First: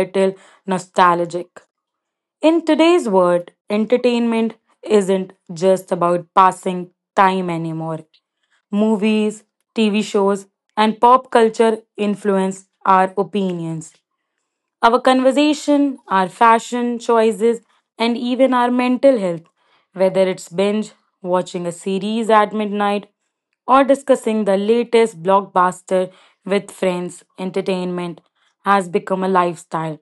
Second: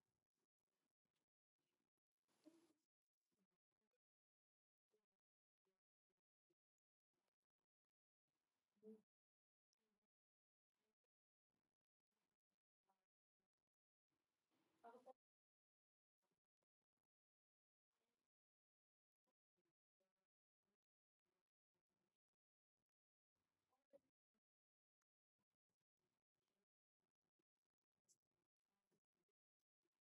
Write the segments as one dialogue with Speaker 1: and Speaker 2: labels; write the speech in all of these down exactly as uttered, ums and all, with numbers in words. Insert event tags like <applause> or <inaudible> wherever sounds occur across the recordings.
Speaker 1: little nostalgic. In today's world, entertainment isn't just about passing time anymore. Movies, T V shows, and pop culture influence our opinions, our conversation, our fashion choices, and even our mental health, whether it's binge, watching a series at midnight, or discussing the latest blockbuster with friends, entertainment has become a lifestyle.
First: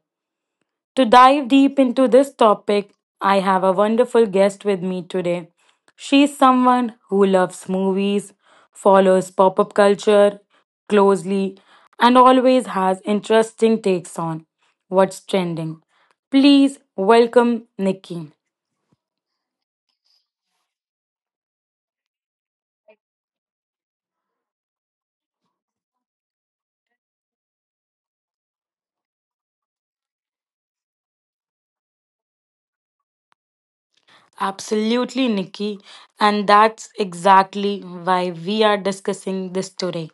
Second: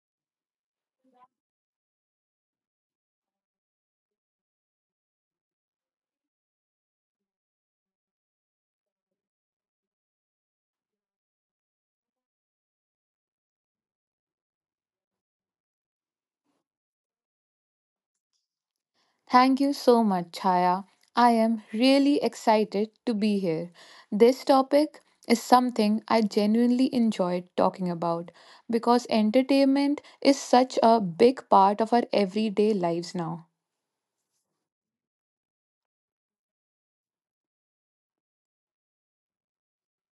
Speaker 1: To dive deep into this topic, I have a wonderful guest with me today. She's someone who loves movies, follows pop up culture closely, and always has interesting takes on what's trending. Please welcome Nikki.
Speaker 2: Thank you so much, Chaya. I am really excited to be here. This topic is something I genuinely enjoyed talking about because entertainment is such a big part of our everyday lives now.
Speaker 1: Absolutely, Nikki. And that's exactly why we are discussing this today.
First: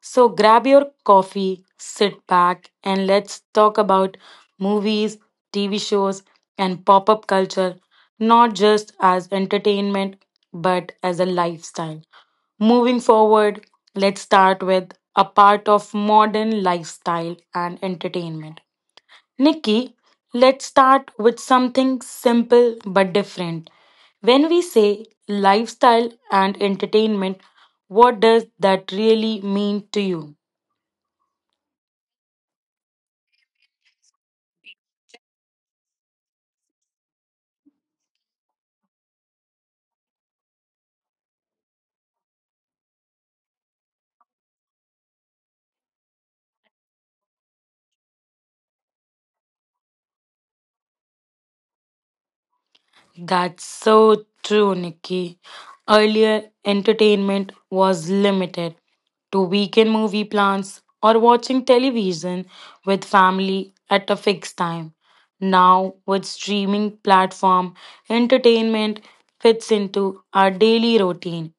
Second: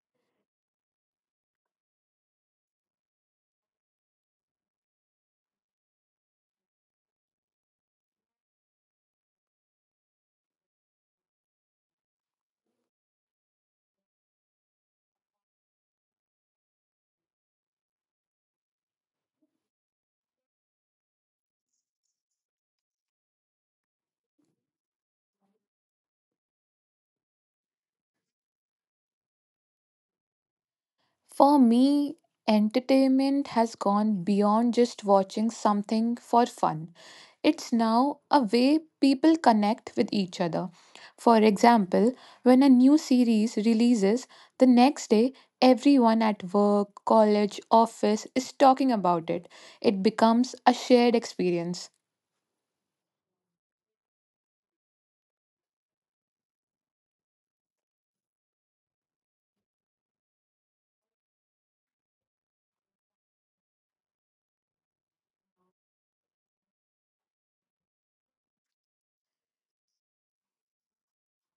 Speaker 1: So grab your coffee, sit back, and let's talk about movies, T V shows, and pop up culture, not just as entertainment, but as a lifestyle. Moving forward, let's start with a part of modern lifestyle and entertainment. Nikki, let's start with something simple but different. When we say lifestyle and entertainment, what does that really mean to you?
Speaker 2: For me, entertainment has gone beyond just watching something for fun. It's now a way people connect with each other. For example, when a new series releases, the next day everyone at work, college, office is talking about it. It becomes a shared experience.
Speaker 1: That's so true, Nikki. Earlier, entertainment was limited to weekend movie plans or watching television with family at a fixed time. Now, with streaming platform, entertainment fits into our daily routine,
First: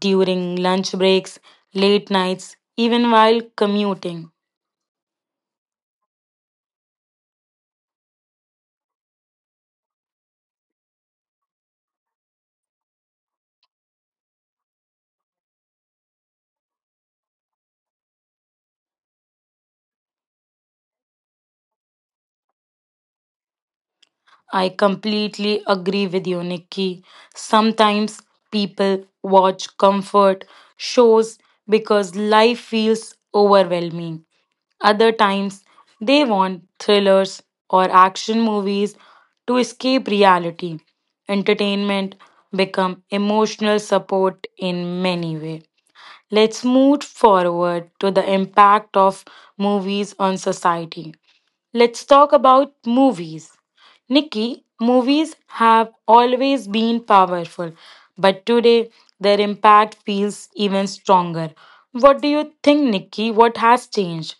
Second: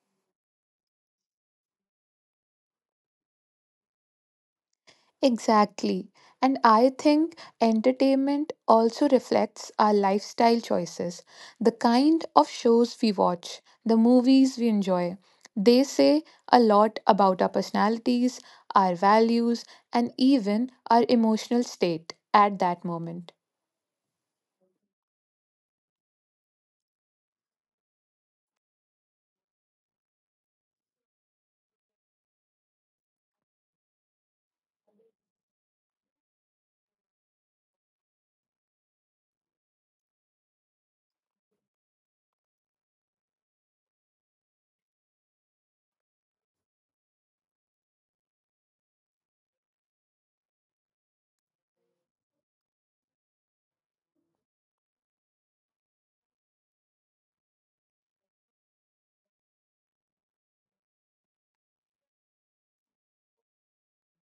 Speaker 1: during lunch breaks, late nights, even while commuting.
Speaker 2: Exactly. And I think entertainment also reflects our lifestyle choices, the kind of shows we watch, the movies we enjoy. They say a lot about our personalities, our values, and even our emotional state at that moment.
Speaker 1: I completely agree with you, Nikki. Sometimes people watch comfort shows because life feels overwhelming. Other times they want thrillers or action movies to escape reality. Entertainment become emotional support in many ways. Let's move forward to the impact of movies on society. Let's talk about movies. Nikki, movies have always been powerful, but today their impact feels even stronger. What do you think, Nikki? What has changed?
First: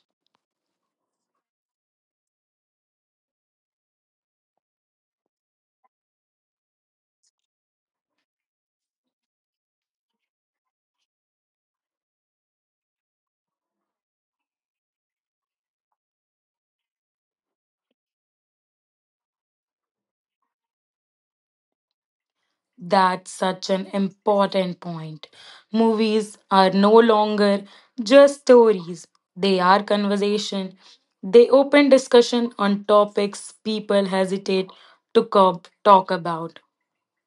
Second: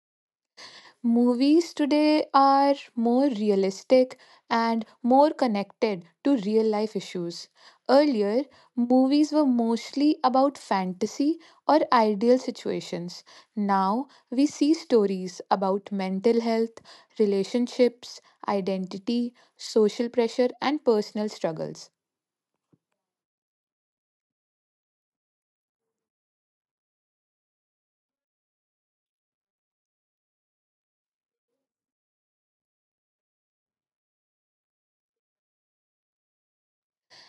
Speaker 2: Movies today are more realistic and more connected to real life issues. Earlier, movies were mostly about fantasy or ideal situations. Now, we see stories about mental health, relationships, identity, social pressure, and personal struggles.
Speaker 1: That's such an important point. Movies are no longer just stories, they are conversation. They open discussion on topics people hesitate to co- talk about.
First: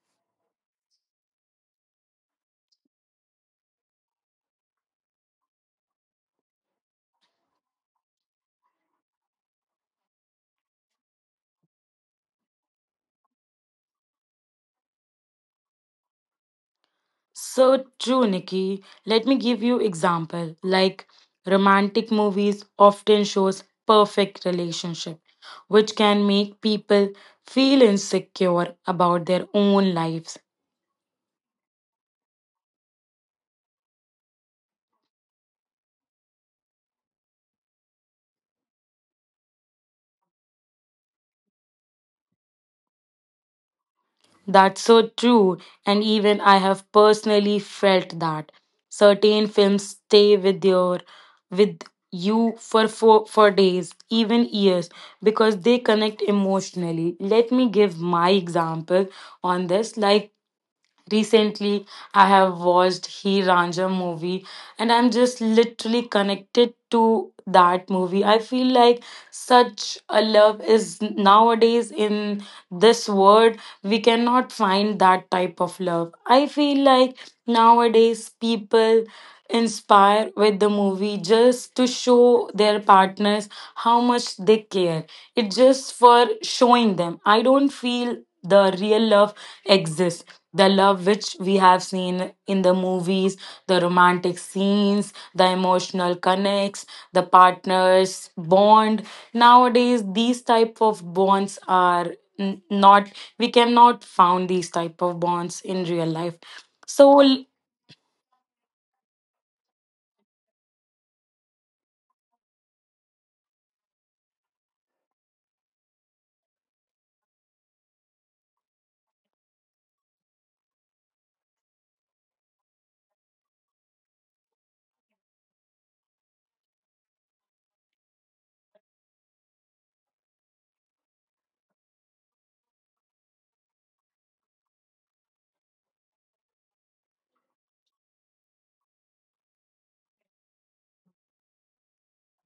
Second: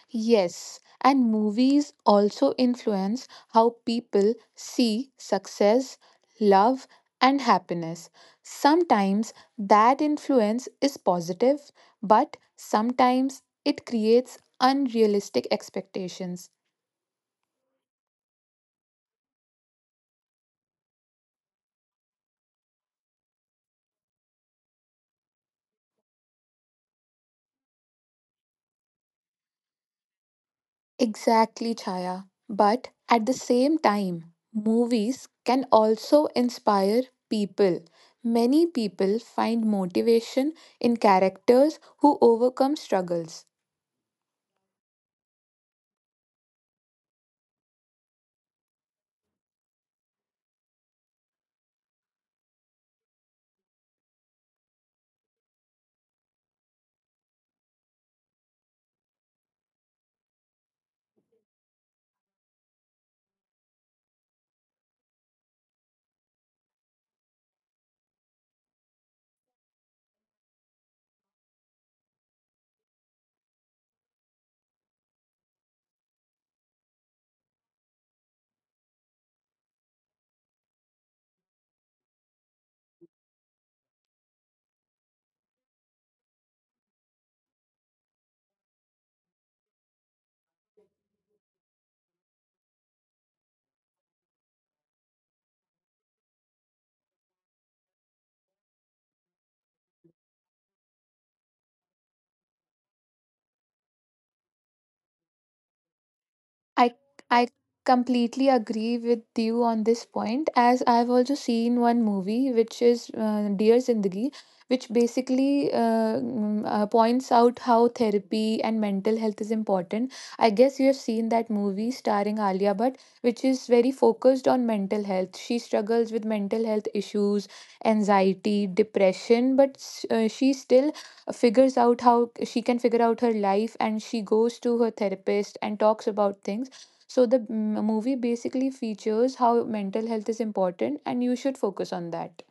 Speaker 2: Yes, and movies also influence how people see success, love, and happiness. Sometimes that influence is positive, but sometimes it creates unrealistic expectations.
Speaker 1: So true, Nikki. Let me give you example. Like, romantic movies often shows perfect relationship, which can make people feel insecure about their own lives.
Speaker 2: Exactly, Chaya. But at the same time, movies can also inspire people. Many people find motivation in characters who overcome struggles.
Speaker 1: That's so true, and even I have personally felt that certain films stay with your with you for for, for days, even years, because they connect emotionally. Let me give my example on this. Like, recently I have watched he ranja movie, and I'm just literally connected to that movie. I feel like such a love is nowadays in this world, we cannot find that type of love. I feel like nowadays people inspired with the movie just to show their partners how much they care. It's just for showing them. I don't feel the real love exists. The love which we have seen in the movies, the romantic scenes, the emotional connects, the partners bond. Nowadays, these type of bonds are n- not. We cannot found these type of bonds in real life.
Speaker 2: I
Speaker 1: So
Speaker 2: I
Speaker 1: l-
Speaker 2: completely agree with you on this point, as I've also seen one movie, which is uh, Dear Zindagi, which basically uh, mm, uh, points out how therapy and mental health is important. I guess you have seen that movie starring Alia Bhatt, which is very focused on mental health. She struggles with mental health issues, anxiety, depression, but s- uh, she still figures out how she can figure out her life, and she goes to her therapist and talks about things. So the m- movie basically features how mental health is important and you should focus on that.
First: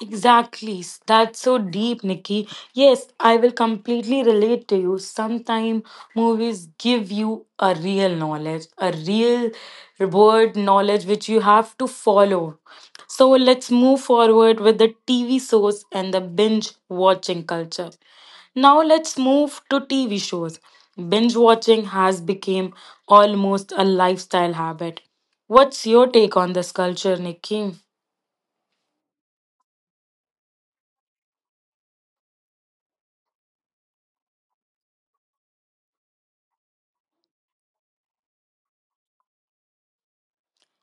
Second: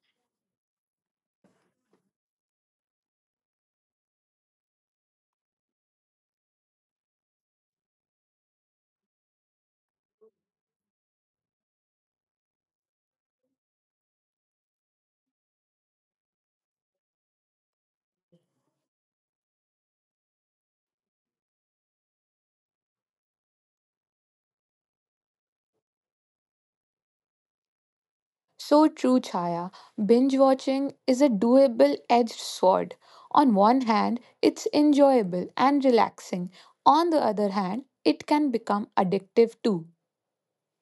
Speaker 1: Exactly. S- That's so deep, Nikki. Yes, I will completely relate to you. Sometimes movies give you a real knowledge, a real world knowledge which you have to follow. So let's move forward with the T V shows and the binge watching culture. Now let's move to T V shows. Binge watching has become almost a lifestyle habit. What's your take on this culture, Nikki?
Speaker 2: So true, Chaya. Binge watching is a doable edged sword. On one hand, it's enjoyable and relaxing. On the other hand, it can become addictive too.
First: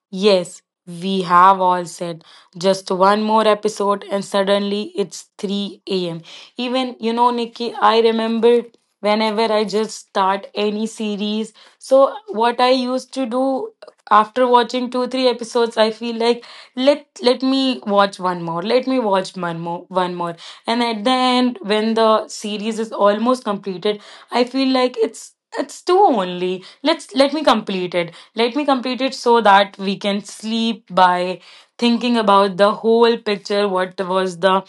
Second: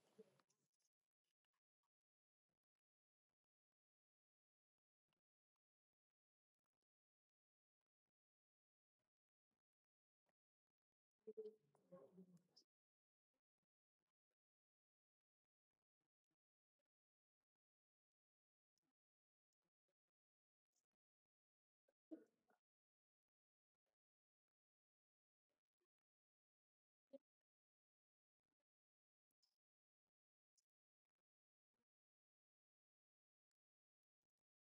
Speaker 1: Yes, we have all said just one more episode, and suddenly it's three a m. Even, you know, Nikki, I remember whenever I just start any series. So, what I used to do after watching two, three episodes, I feel like let let me watch one more. Let me watch one more one more. And at the end, when the series is almost completed, I feel like it's it's two only. Let's let me complete it. Let me complete it so that we can sleep by thinking about the whole picture, what was the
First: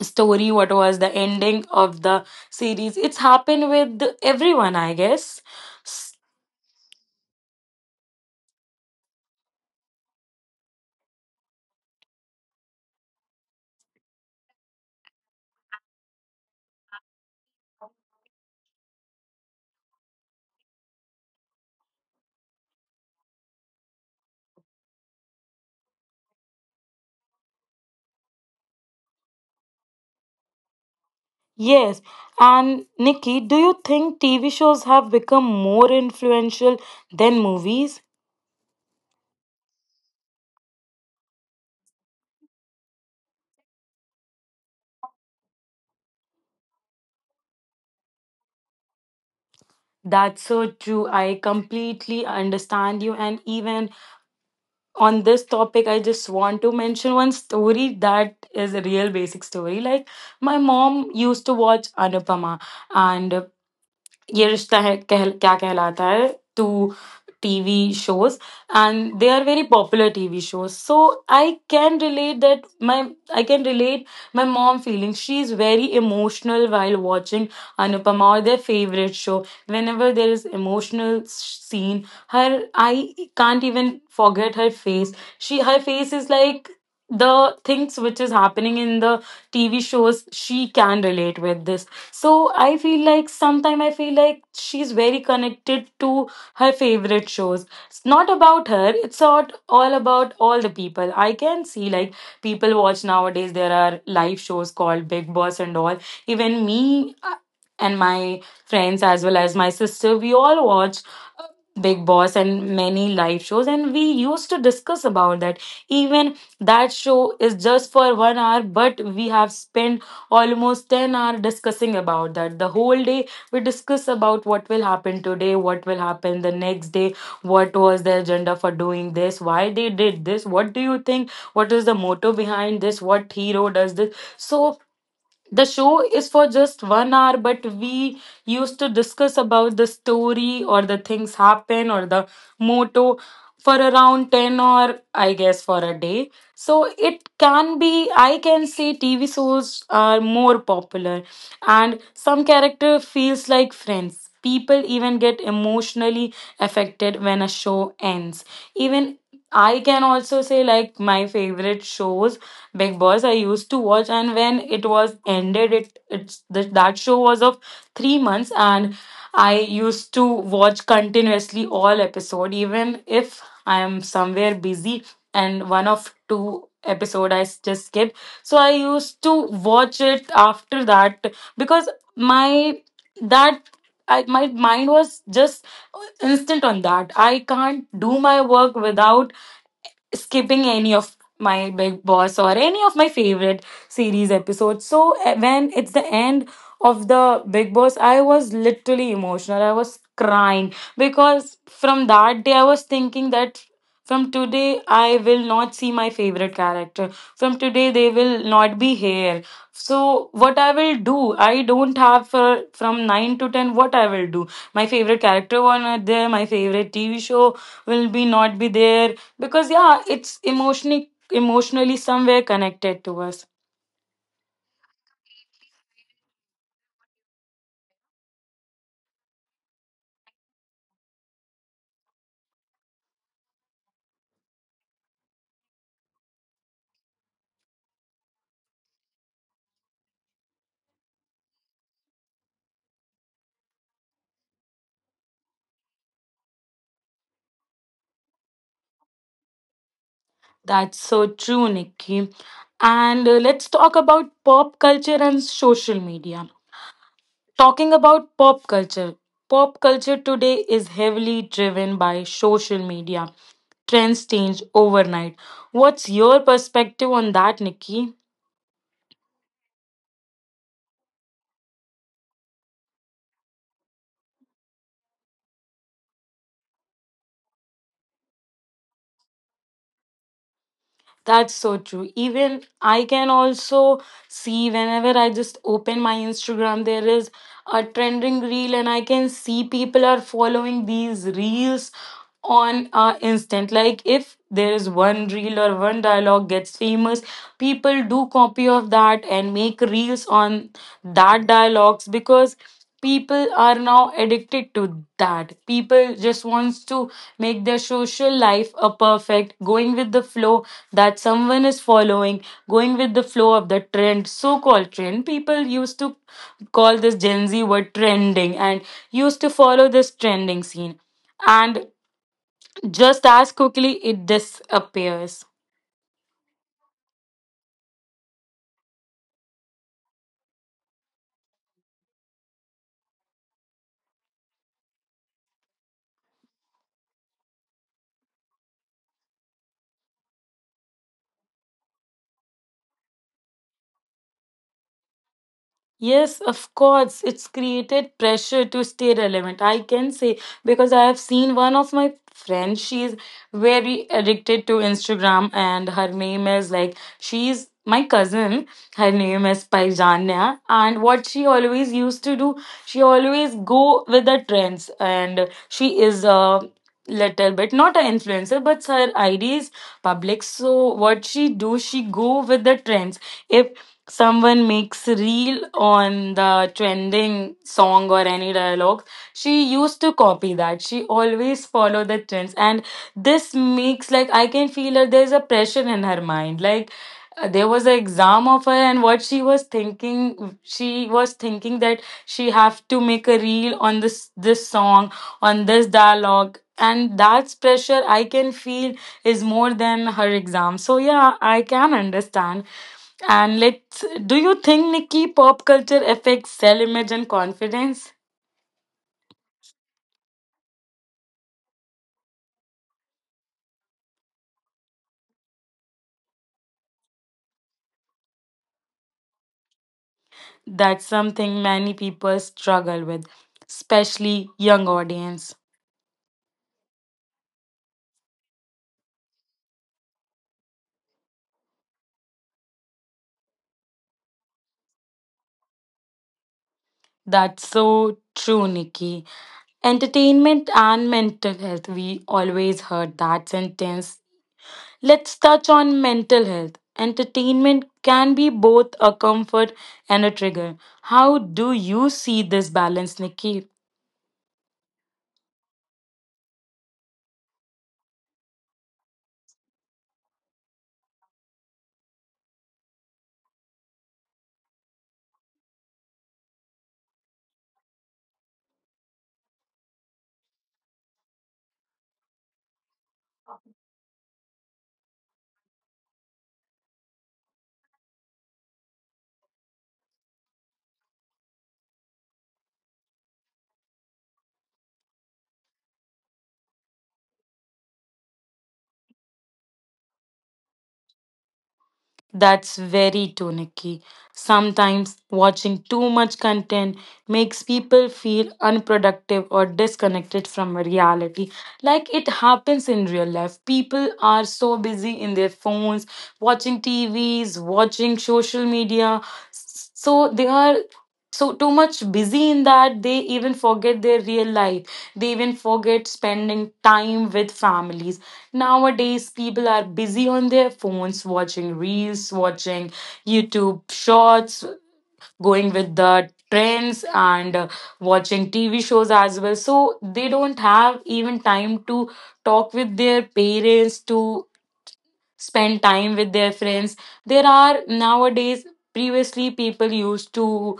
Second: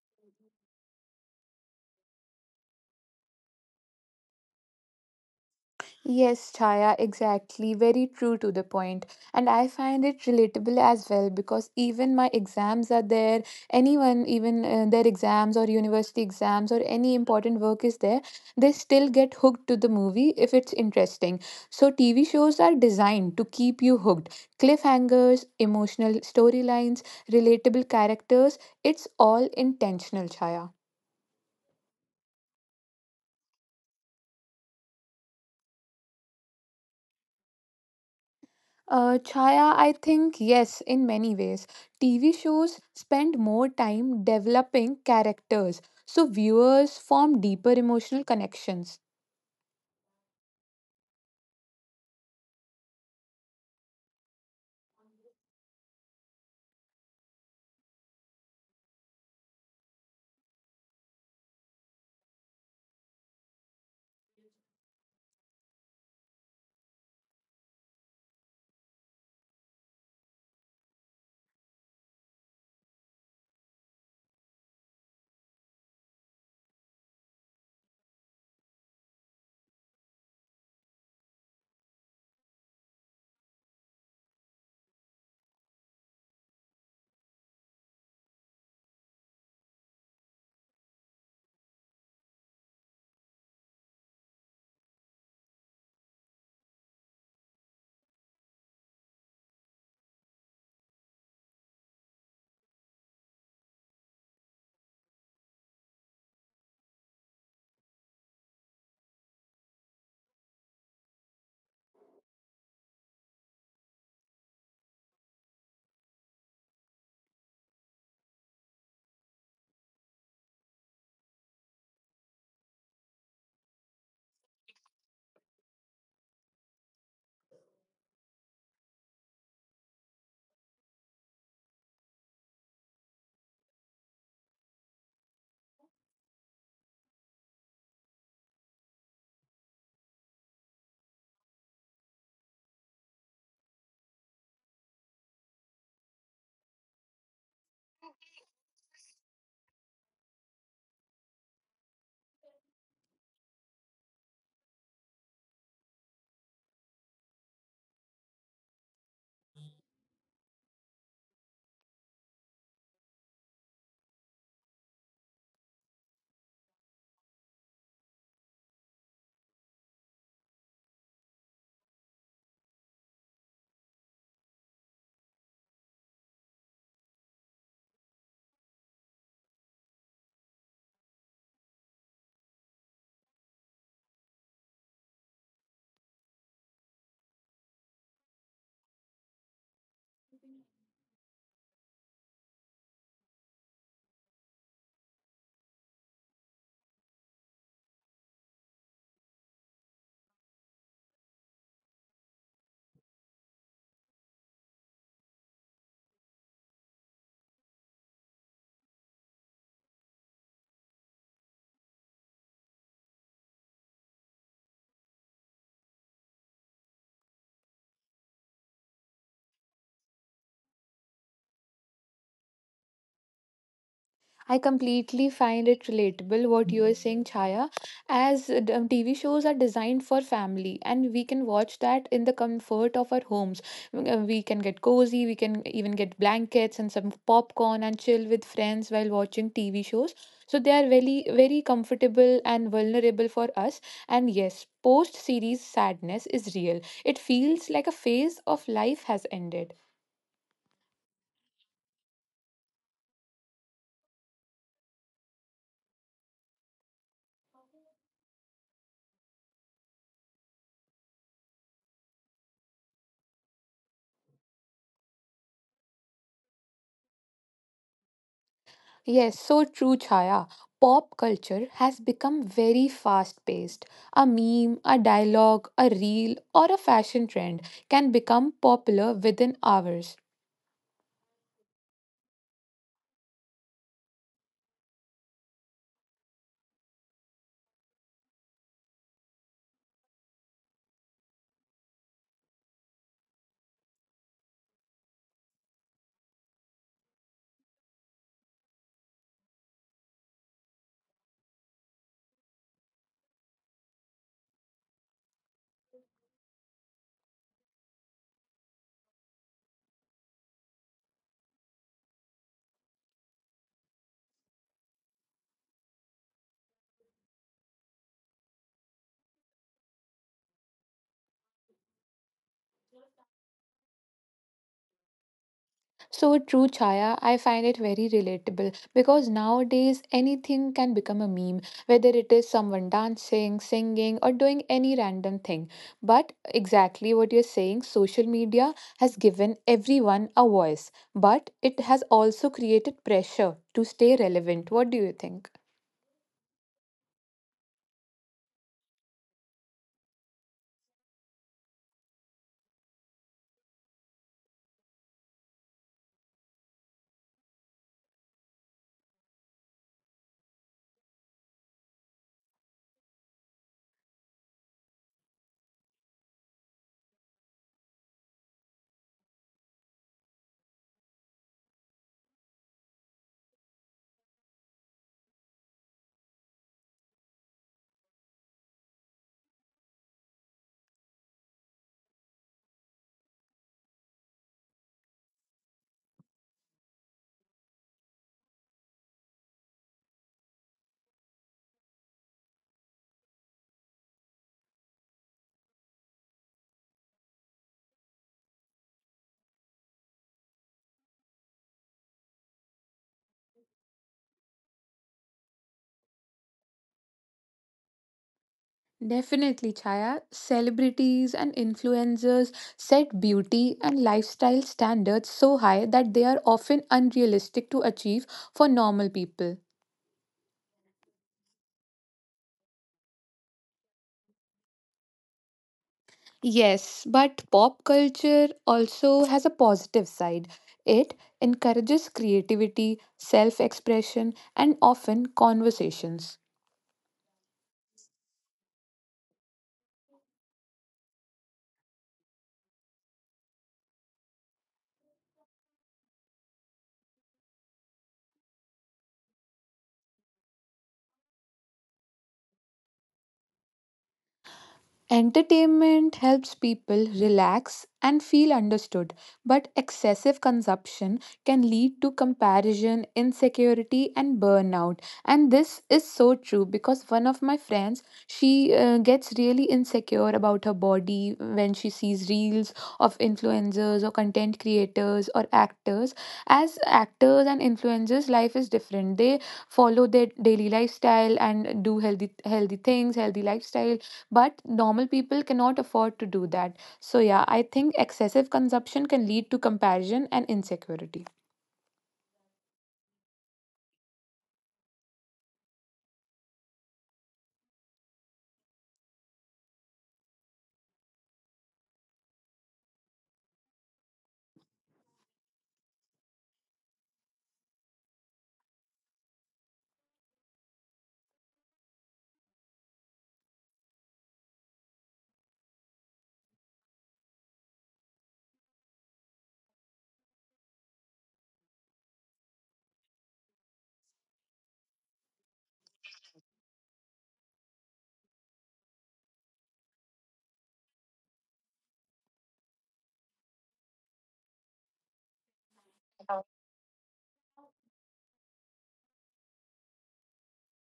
Speaker 1: story, what was the ending of the series. It's happened with everyone, I guess. S-
Speaker 2: Yes, Chaya, exactly. Very true to the point. And I find it relatable as well because even my exams are there, anyone, even uh, their exams or university exams or any important work is there, they still get hooked to the movie if it's interesting. So, T V shows are designed to keep you hooked. Cliffhangers, emotional storylines, relatable characters, it's all intentional, Chaya.
Speaker 1: Yes. And Nikki, do you think T V shows have become more influential than movies?
Speaker 2: Uh, Chaya, I think yes, in many ways. T V shows spend more time developing characters, so viewers form deeper emotional connections.
Speaker 1: That's so true. I completely understand you, and even on this topic I just want to mention one story that is a real basic story. Like, my mom used to watch Anupama and ये रिश्ता है कह, क्या कहलाता है two TV shows, and they are very popular TV shows, so I can relate that my I can relate my mom feeling. She's very emotional while watching Anupama or their favorite show. Whenever there is emotional scene, her I can't even forget her face. She her face is like the things which is happening in the TV shows, she can relate with this. So I feel like sometime I feel like she's very connected to her favorite shows. It's not about her, it's not all about all the people. I can see like people watch nowadays, there are live shows called Big Boss and all. Even me uh, and my friends, as well as my sister, we all watch uh, Big Boss and many live shows, and we used to discuss about that. Even that show is just for one hour, but we have spent almost ten hour discussing about that. The whole day we discuss about what will happen today, what will happen the next day, what was the agenda for doing this, why they did this, what do you think, what is the motto behind this, what hero does this. So the show is for just one hour, but we used to discuss about the story or the things happen or the motto for around ten or, I guess, for a day. So it can be, I can say TV shows are more popular, and some character feels like friends, people even get emotionally affected when a show ends. Even I can also say like my favorite shows Big Boss I used to watch, and when it was ended, it it's th- that show was of three months, and I used to watch continuously all episode, even if I am somewhere busy and one of two episode I s- just skip. So I used to watch it after that because my that. I, my mind was just instant on that. I can't do my work without skipping any of my big boss or any of my favorite series episodes. So eh, when it's the end of the big boss, I was literally emotional, I was crying, because from that day I was thinking that from today I will not see my favorite character, from today they will not be here. So what I will do, I don't have, for from nine to ten what I will do, my favorite character were not there, my favorite TV show will be not be there. Because yeah, it's emotionally emotionally somewhere connected to us.
Speaker 2: I completely find it relatable what you are saying, Chaya, as uh, d- um, T V shows are designed for family and we can watch that in the comfort of our homes. Mm, uh, We can get cozy, we can even get blankets and some popcorn and chill with friends while watching T V shows. So they are very, very comfortable and vulnerable for us. And yes, post series sadness is real. It feels like a phase of life has ended.
Speaker 1: That's so true, Nikki, and uh, let's talk about pop culture and social media. Talking about pop culture, pop culture today is heavily driven by social media, trends change overnight. What's your perspective on that, Nikki?
Speaker 2: Yes, so true, Chaya. Pop culture has become very fast paced. A meme, a dialogue, a reel, or a fashion trend can become popular within hours.
Speaker 1: That's so true. Even I can also see whenever I just open my Instagram, there is a trending reel, and I can see people are following these reels on a instant. Like, if there is one reel or one dialogue gets famous, people do copy of that and make reels on that dialogues, because people are now addicted to that. People just wants to make their social life a perfect, going with the flow that someone is following, going with the flow of the trend, so called trend. People used to call this gen z word trending and used to follow this trending scene, and just as quickly it disappears.
Speaker 2: So true, Chaya. I find it very relatable because nowadays anything can become a meme, whether it is someone dancing, singing, or doing any random thing. But exactly what you're saying, social media has given everyone a voice, but it has also created pressure to stay relevant. What do you think?
Speaker 1: Yes, of course. It's created pressure to stay relevant, I can say, because I have seen one of my friends, she's very addicted to Instagram, and her name is like, she's my cousin. Her name is Paijania. And what she always used to do, she always go with the trends, and she is a little bit not an influencer, but her I D is public. So what she do, she go with the trends. If someone makes reel on the trending song or any dialogue, she used to copy that, she always follow the trends, and this makes like, I can feel that there's a pressure in her mind. Like, uh, there was an exam of her, and what she was thinking, she was thinking that she have to make a reel on this this song, on this dialogue, and that's pressure I can feel is more than her exam. So yeah, I can understand. And let's, do you think, Nikki, pop culture affects self-image and confidence?
Speaker 2: Definitely, Chaya. Celebrities and influencers set beauty and lifestyle standards so high that they are often unrealistic to achieve for normal people.
Speaker 1: That's something many people struggle with, especially young audience.
Speaker 2: Yes, but pop culture also has a positive side. It encourages creativity, self expression, and often conversations.
Speaker 1: That's so true, Nikki. Entertainment and mental health, we always heard that sentence. Let's touch on mental health. Entertainment can be both a comfort and a trigger. How do you see this balance, Nikki?
Speaker 2: Entertainment helps people relax and feel understood, but excessive consumption can lead to comparison, insecurity, and burnout. And this is so true because one of my friends, she uh, gets really insecure about her body when she sees reels of influencers or content creators or actors. As actors and influencers, life is different. They follow their daily lifestyle and do healthy healthy things, healthy lifestyle, but normal people cannot afford to do that. So yeah, I think excessive consumption can lead to comparison and insecurity.
Speaker 1: That's very true, Nikki. Sometimes watching too much content makes people feel unproductive or disconnected from reality. Like it happens in real life. People are so busy in their phones, watching T Vs, watching social media. S- So they are so too much busy in that they even forget their real life. They even forget spending time with families. Nowadays, people are busy on their phones, watching reels, watching YouTube shorts, going with the trends, and uh, watching T V shows as well. So they don't have even time to talk with their parents, to spend time with their friends. There are nowadays, previously, people used to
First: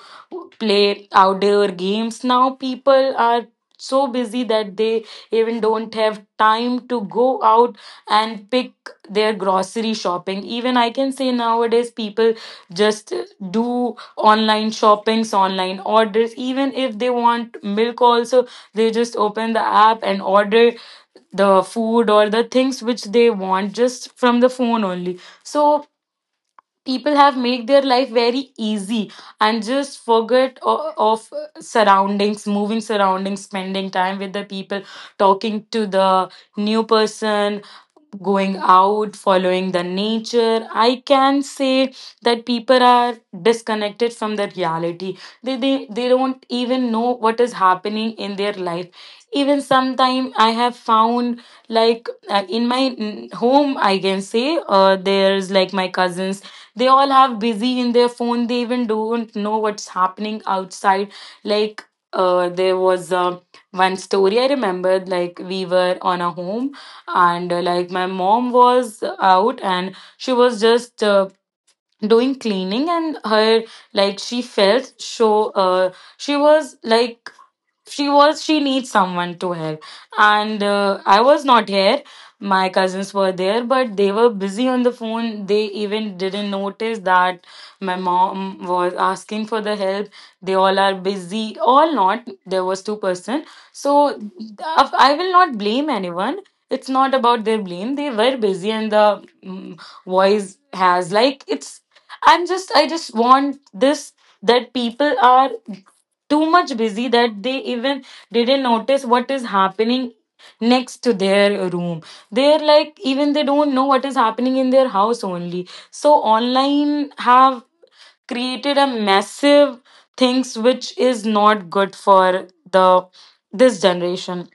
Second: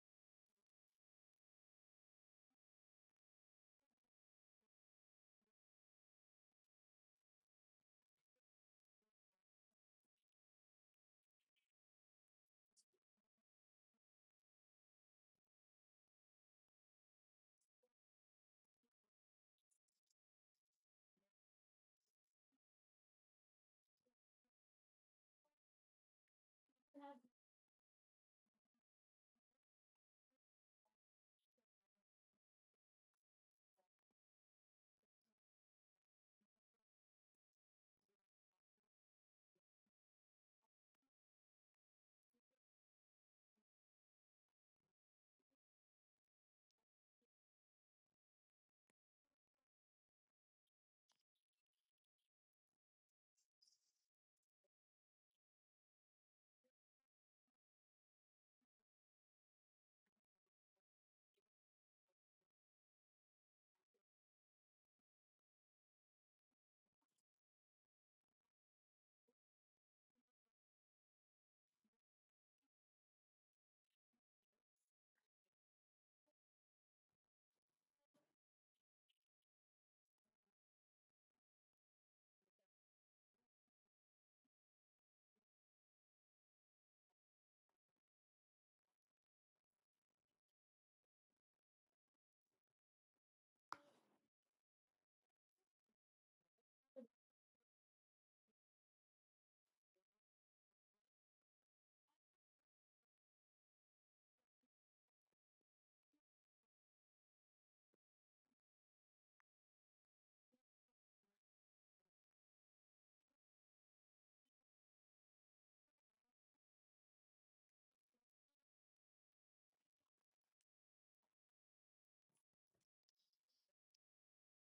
Speaker 1: play outdoor games. Now, people are so busy that they even don't have time to go out and pick their grocery shopping. Even I can say nowadays people just do online shoppings, online orders. Even if they want milk also, they just open the app and order the food or the things which they want just from the phone only. So people have made their life very easy and just forget o- of surroundings, moving surroundings, spending time with the people, talking to the new person, going out, following the nature. I can say that people are disconnected from the reality. They, they, they don't even know what is happening in their life. Even sometime I have found like uh, in my mm, home, I can say, uh, there's like my cousins. They all have busy in their phone. They even don't know what's happening outside. Like uh, there was a one story I remembered. Like we were on a home and uh, like my mom was out and she was just uh, doing cleaning and her, like she felt so uh she was like she was she needs someone to help, and uh, I was not here. My cousins were there but they were busy on the phone. They even didn't notice that my mom was asking for the help. They all are busy, all not, there was two person. So i I will not blame anyone. It's not about their blame. They were busy and the mm, voice has, like it's, I'm just I just want this, that people are too much busy that they even didn't notice what is happening next to their room. They're like even they don't know what is happening in their house only. So online have created a massive things which is not good for the this generation.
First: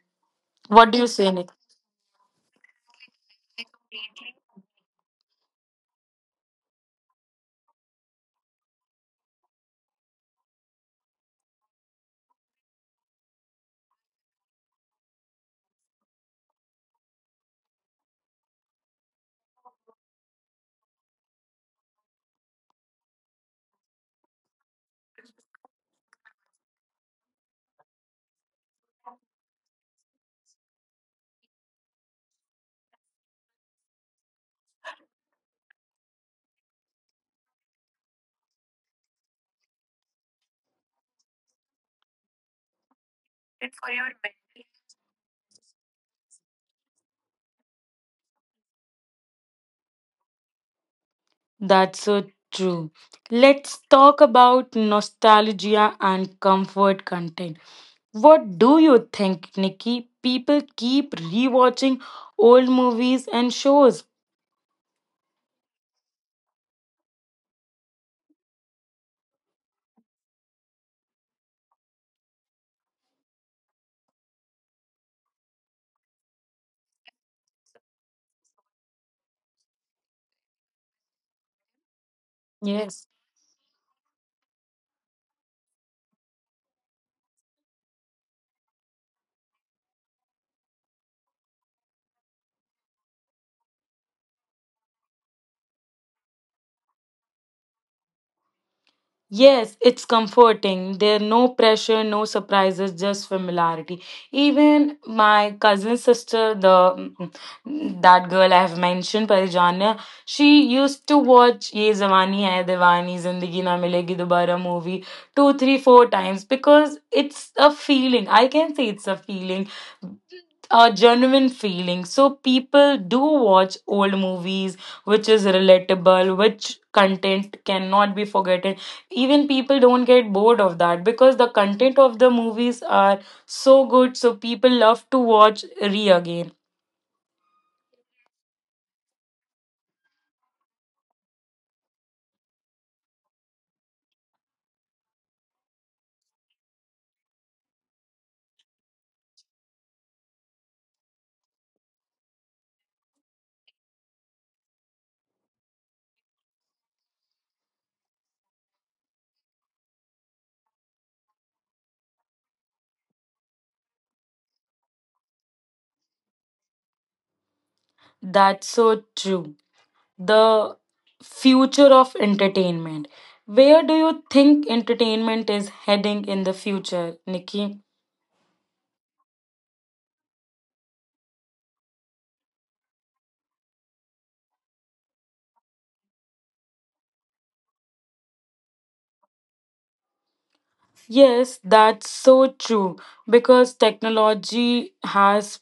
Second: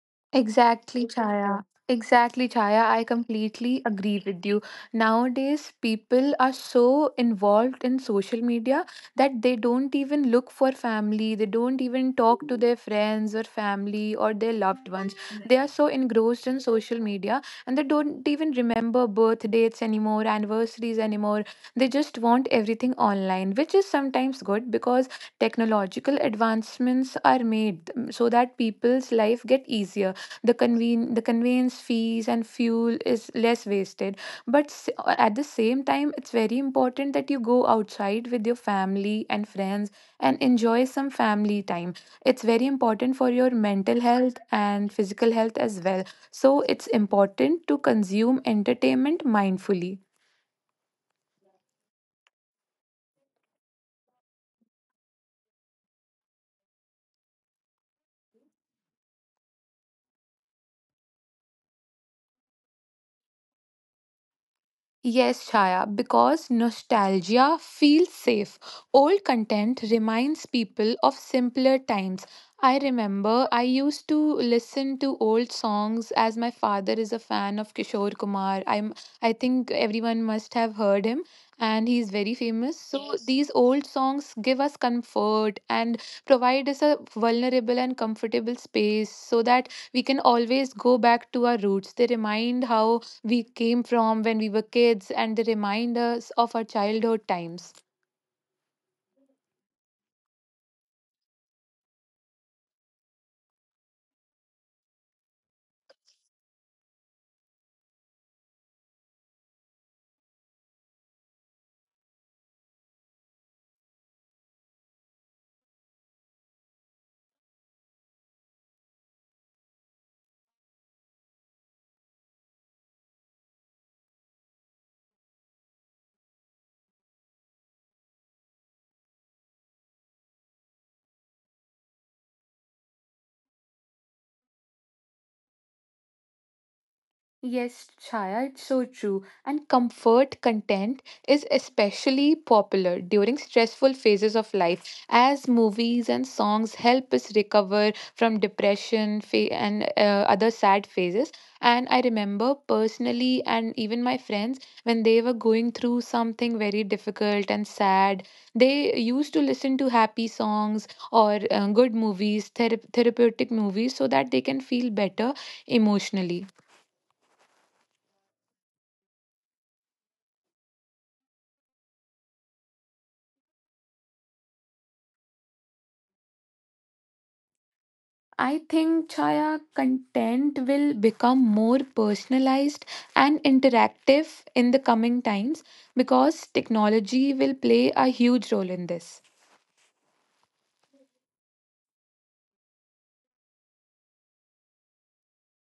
Speaker 1: What do
Speaker 2: Exactly,
Speaker 1: you say,
Speaker 2: Chaya. Exactly, Chaya. I completely agree with you. Nowadays, people are so involved in social media that they don't even look for family. They don't even talk to their friends or family or their loved ones. They are so engrossed in social media, and they don't even remember birth dates anymore, anniversaries anymore. They just want everything online, which is sometimes good because technological advancements are made, mm, so that people's life get easier, the conven- the conveyance fees and fuel is less wasted, but s- at the same time it's very important that you go outside with your family and friends and enjoy some family time. It's very important for your
Speaker 1: nick?
Speaker 2: mental health and physical health as well. So it's important to consume entertainment mindfully.
Speaker 1: That's so true. Let's talk about nostalgia and comfort content. What do you think, Nikki? People keep rewatching old movies and shows.
Speaker 2: Yes, Chaya, because nostalgia feels safe. Old content reminds people of simpler times. I remember I used to listen to old songs as my father is a fan of Kishore Kumar. I'm I think everyone must have heard him and he's very famous.
Speaker 1: Yes.
Speaker 2: So yes, these old songs give us comfort and provide us a vulnerable and comfortable space so that we can always go back to our roots. They remind how we came from when we were kids, and they remind us of our childhood times.
Speaker 1: Yes, it's comforting. There no pressure, no surprises, just familiarity. Even my cousin sister, the mm, that girl I have mentioned, Parijanya, she used to watch Ye Zawani Hai Diwani, Zindagi Na Milegi Dobara movie two, three, four times because it's a feeling. I can say it's a feeling, a genuine feeling. So people do watch old movies, which is relatable, which content cannot be forgotten. Even people don't get bored of that because the content of the movies are so good, so people love to watch re again.
Speaker 2: Yes, Chaya, it's so true. And comfort content is especially popular during stressful phases of life, as movies and songs help us recover from depression fa- and uh, other sad phases. And I remember personally, and even my friends, when they were going through something very difficult and sad, they used to listen to happy songs or uh, good movies, thera- therapeutic movies, so that they can feel better emotionally.
Speaker 1: That's so true. The future of entertainment. Where do you think entertainment is heading in the future, nikki?
Speaker 2: I think, Chaya, content will become more personalized and interactive in the coming times because technology will play a huge role in this.
Speaker 1: Yes, that's so true, because technology has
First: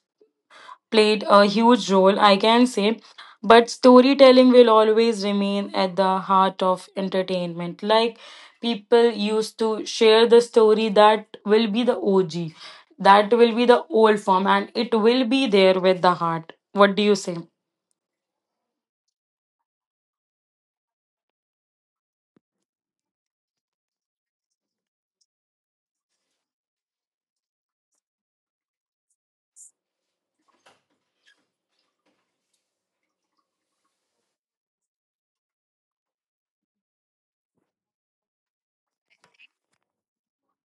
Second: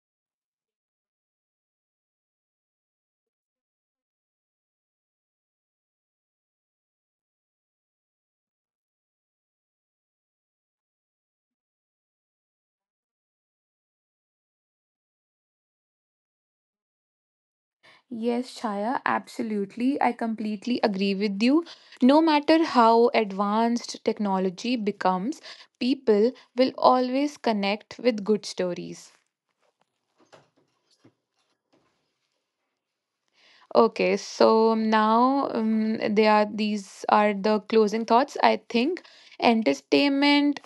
Speaker 1: played a huge role, I can say. But storytelling will always remain at the heart of entertainment. Like people used to share the story, that will be the O G, that will be the old form, and it will be there with the heart. What do you say?
Speaker 2: Yes, Chaya, absolutely. I completely agree with you. No matter how advanced technology becomes, people will always connect with good stories. Okay, so now um, they are these are the closing thoughts. I think entertainment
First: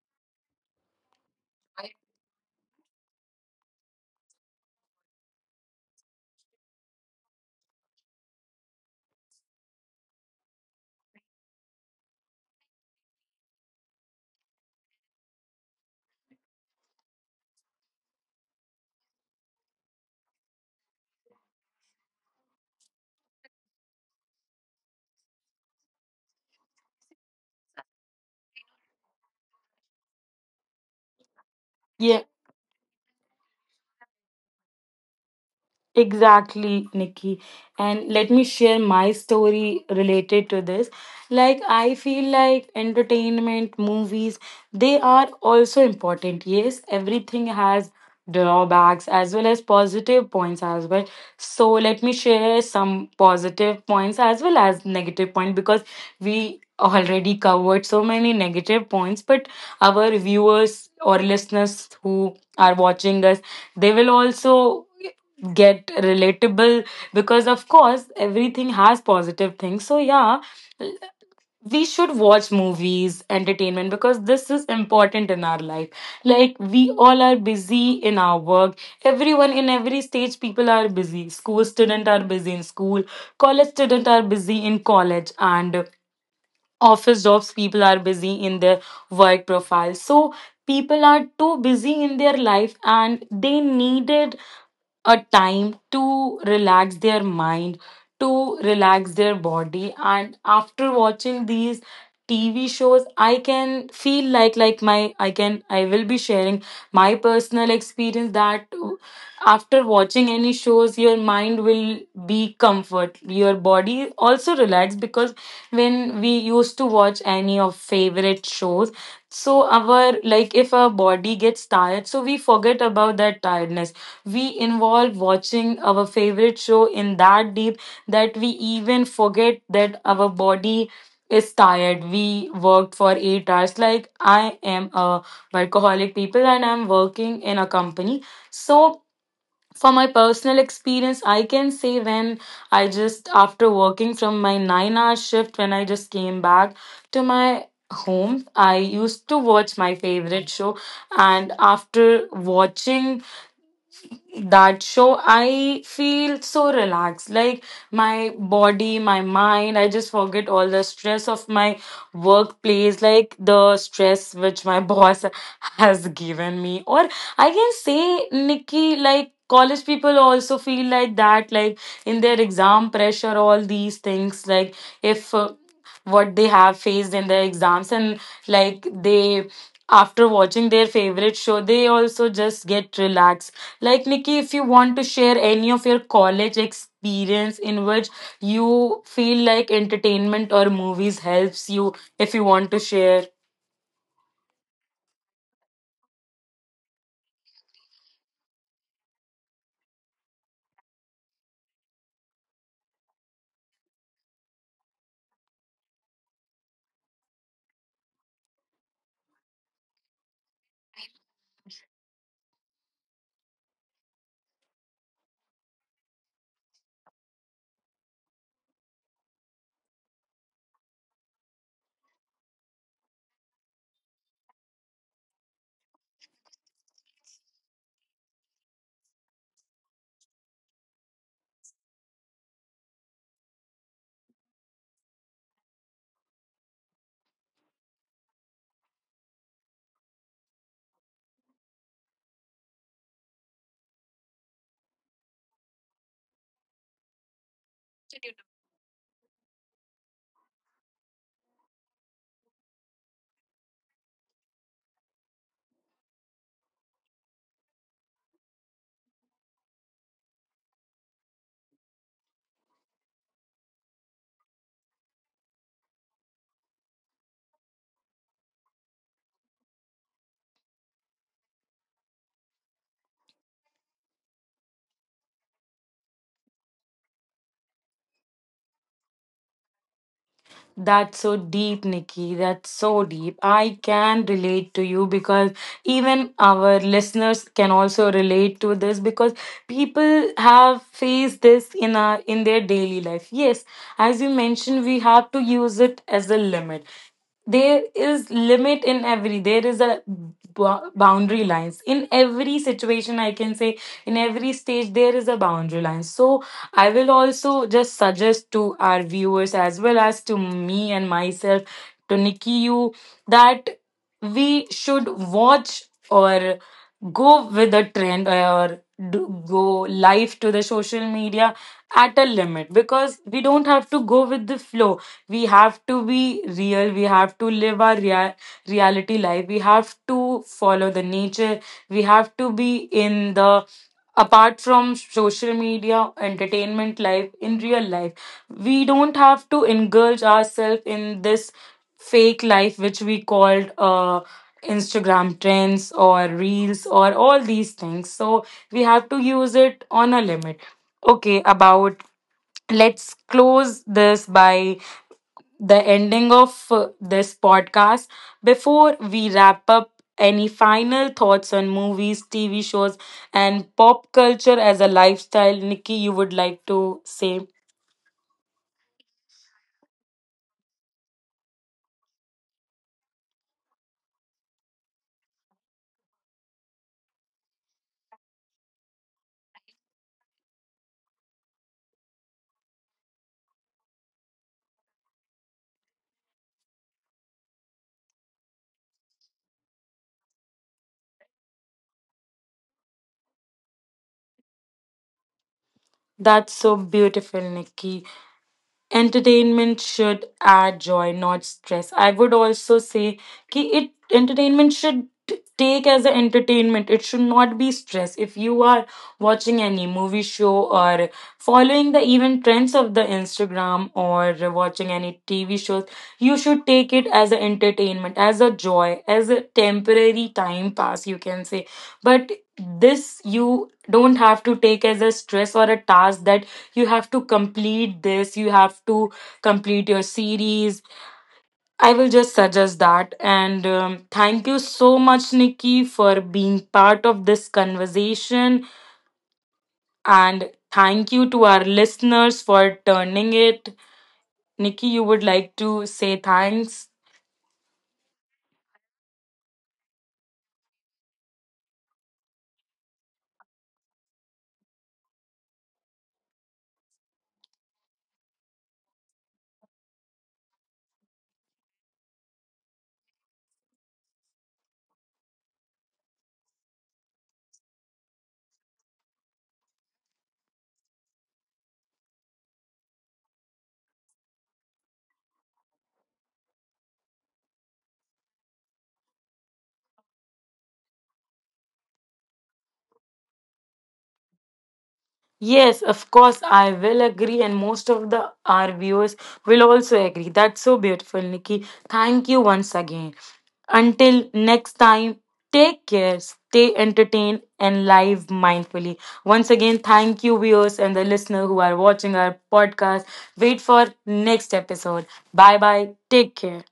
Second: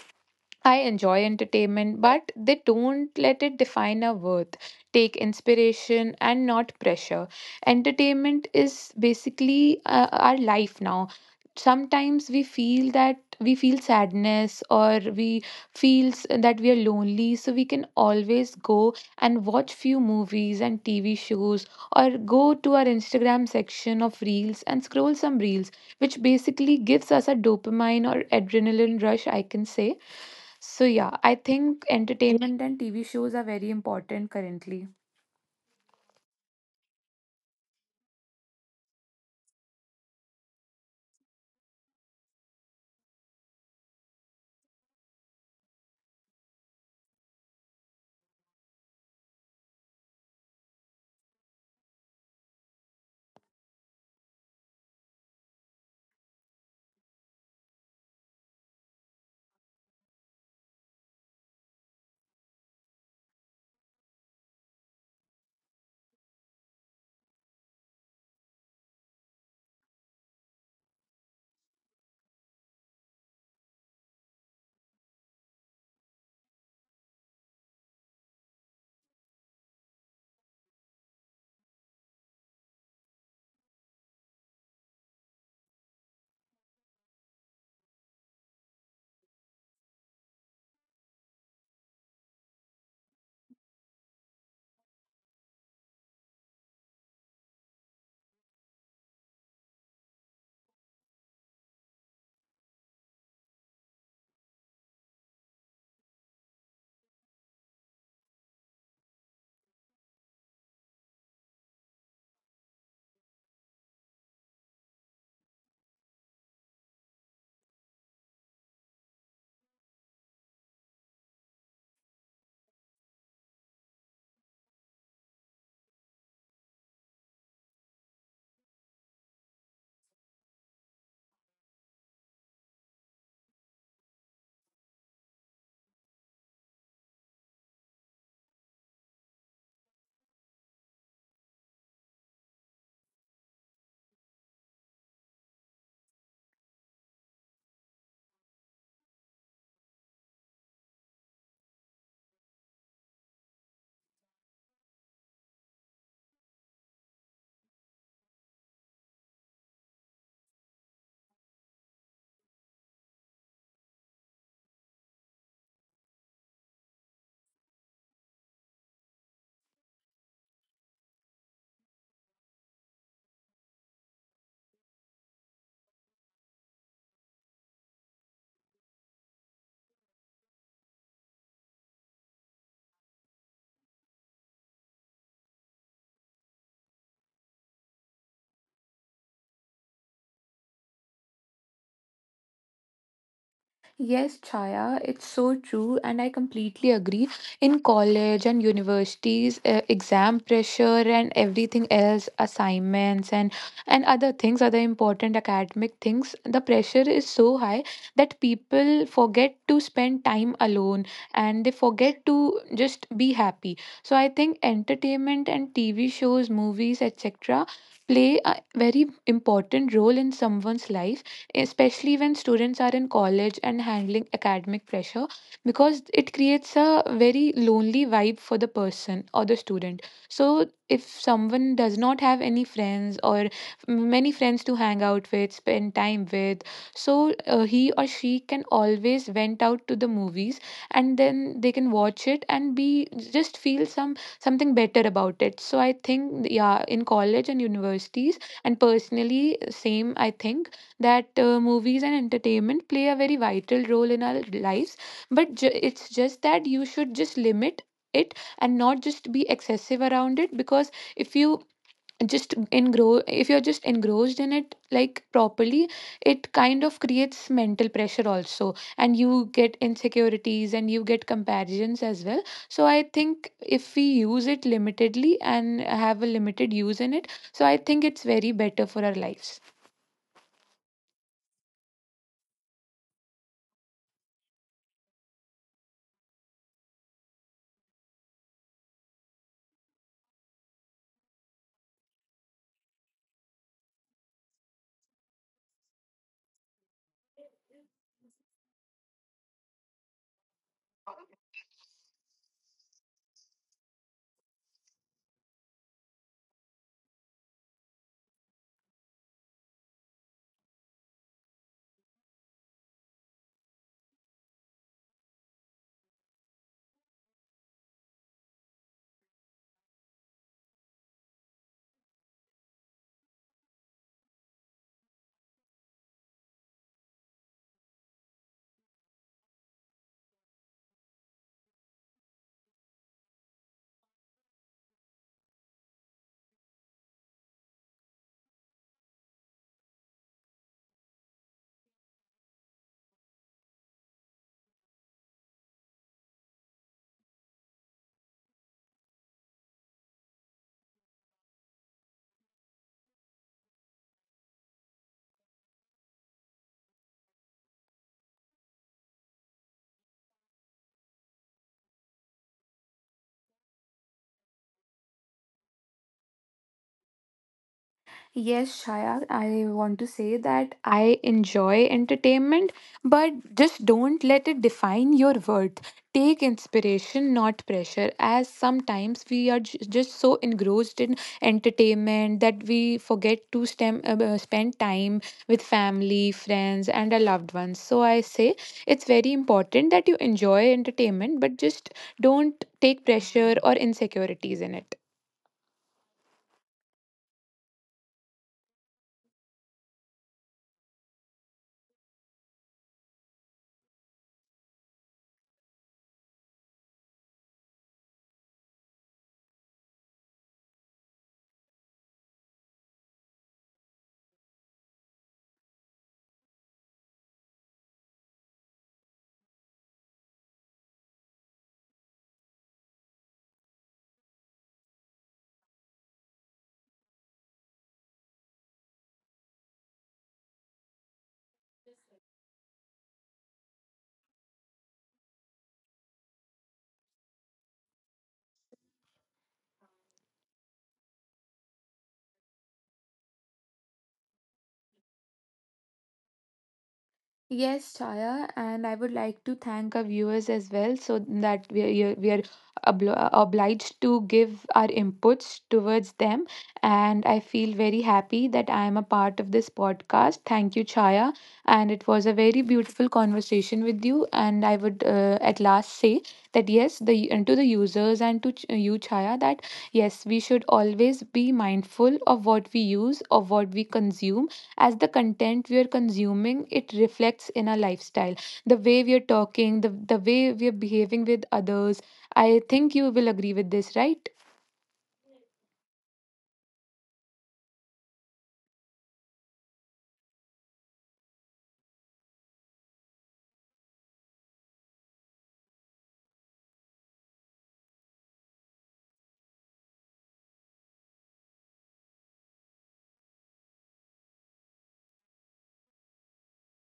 Speaker 2: I enjoy entertainment, but they don't let it define our worth, take inspiration, and not pressure. Entertainment is basically uh, our life now. Sometimes we feel that we feel sadness or we feel s- that we are lonely, so we can always go and watch few movies and T V shows, or go to our Instagram section of reels and scroll some reels, which basically gives us a dopamine or adrenaline rush, I can say. So yeah, I think entertainment and T V shows are very important currently.
Speaker 1: Exactly, Nikki. And let me share my story related to this. Like, I feel like entertainment, movies, they are also important. Yes, everything has drawbacks as well as positive points as well. So, let me share some positive points as well as negative point, because we already covered so many negative points, but our viewers or listeners who are watching us, they will also get relatable, because of course everything has positive things. So yeah, we should watch movies, entertainment, because this is important in our life. Like we all are busy in our work. Everyone in every stage people are busy. School students are busy in school, college students are busy in college, and office jobs people are busy in their work profile. So people are too busy in their life and they needed a time to relax their mind, to relax their body. And after watching these T V shows, I can feel like, like my, I can, I will be sharing my personal experience, that after watching any shows, your mind will be comfort. Your body also relax, because when we used to watch any of favorite shows, so our, like if our body gets tired, so we forget about that tiredness. We involve watching our favorite show in that deep that we even forget that our body is tired. We worked for eight hours. Like I am a workaholic people and I'm working in a company. So for my personal experience, I can say, when I just after working from my nine hour shift, when I just came back to my home, I used to watch my favorite show, and after watching that show, I feel so relaxed. Like my body, my mind, I just forget all the stress of my workplace, like the stress which my <laughs> boss has given me. Or I can say nikki, like college people also feel like that, like in their exam pressure, all these things, like if uh, what they have faced in their exams, and like they, after watching their favorite show, they also just get relaxed. Like Nikki, if you want to share any of your college experience in which you feel like entertainment or movies helps you, if you want to share.
Speaker 2: Yes, Chaya, it's so true, and I completely agree. In college and universities, uh, exam pressure and everything else, assignments and and other things, other important academic things, the pressure is so high that people forget to spend time alone, and they forget to just be happy. So I think entertainment and T V shows, movies, et cetera, play a very important role in someone's life, especially when students are in college and handling academic pressure, because it creates a very lonely vibe for the person or the student. So, if someone does not have any friends or many friends to hang out with, spend time with, so uh, he or she can always went out to the movies, and then they can watch it and be just feel some something better about it. So I think yeah, in college and universities, and personally same, I think that uh, movies and entertainment play a very vital role in our lives, but ju- it's just that you should just limit it, and not just be excessive around it, because if you just engro, if you're just engrossed in it like properly, it kind of creates mental pressure also, and you get insecurities and you get comparisons as well. So I think if we use it limitedly and have a limited use in it, so I think it's very better for our lives.
Speaker 1: That's so deep, Nikki. That's so deep. I can relate to you because even our listeners can also relate to this because people have faced this in our, in their daily life. Yes, as you mentioned, we have to use it as a limit. There is limit in every, there is a bou- boundary lines in every situation, I can say. In every stage there is a boundary line. So I will also just suggest to our viewers as well as to me and myself, to nikki, you, that we should watch, or go with the trend, or do, go live to the social media at a limit, because we don't have to go with the flow. We have to be real. We have to live our rea- reality life. We have to follow the nature. We have to be in the, apart from social media entertainment life, in real life. We don't have to engulf ourselves in this fake life which we called uh Instagram trends or reels or all these things. So we have to use it on a limit. Okay, about let's close this by the ending of uh, this podcast. Before we wrap up, any final thoughts on movies, T V shows, and pop culture as a lifestyle, Nikki, you would like to say?
Speaker 2: Yes, Shaya, I want to say that I enjoy entertainment, but just don't let it define your worth. Take inspiration, not pressure, as sometimes we are j- just so engrossed in entertainment that we forget to stem, uh, uh, spend time with family, friends, and our loved ones. So I say it's very important that you enjoy entertainment, but just don't take pressure or insecurities in it.
Speaker 1: That's so beautiful, Nikki. Entertainment should add joy, not stress. I would also say ki it, entertainment should t- take as an entertainment, it should not be stress. If you are watching any movie, show, or following the even trends of the instagram, or watching any tv shows, you should take it as an entertainment, as a joy, as a temporary time pass, you can say. But this you don't have to take as a stress or a task, that you have to complete this, you have to complete your series. I will just suggest that. And um, thank you so much nikki for being part of this conversation, and thank you to our listeners for turning it. Nikki, you would like to say thanks?
Speaker 2: Yes, Chaya, and I would like to thank our viewers as well, so that we are, we are obli- obliged to give our inputs towards them. And I feel very happy that I am a part of this podcast. Thank you, Chaya. And it was a very beautiful conversation with you. And I would uh, at last say that yes, the and to the users and to ch- you, Chaya, that yes, we should always be mindful of what we use, of what we consume, as the content we are consuming, it reflects in our lifestyle, the way we are talking, the, the way we are behaving with others. I think you will agree with this, right?
Speaker 1: Yes, of course, I will agree, and most of the our viewers will also agree. That's so beautiful, Nikki. Thank you once again. Until next time, take care, stay entertained, and live mindfully. Once again, thank you, viewers and the listener who are watching our podcast. Wait for next episode. Bye bye. Take care.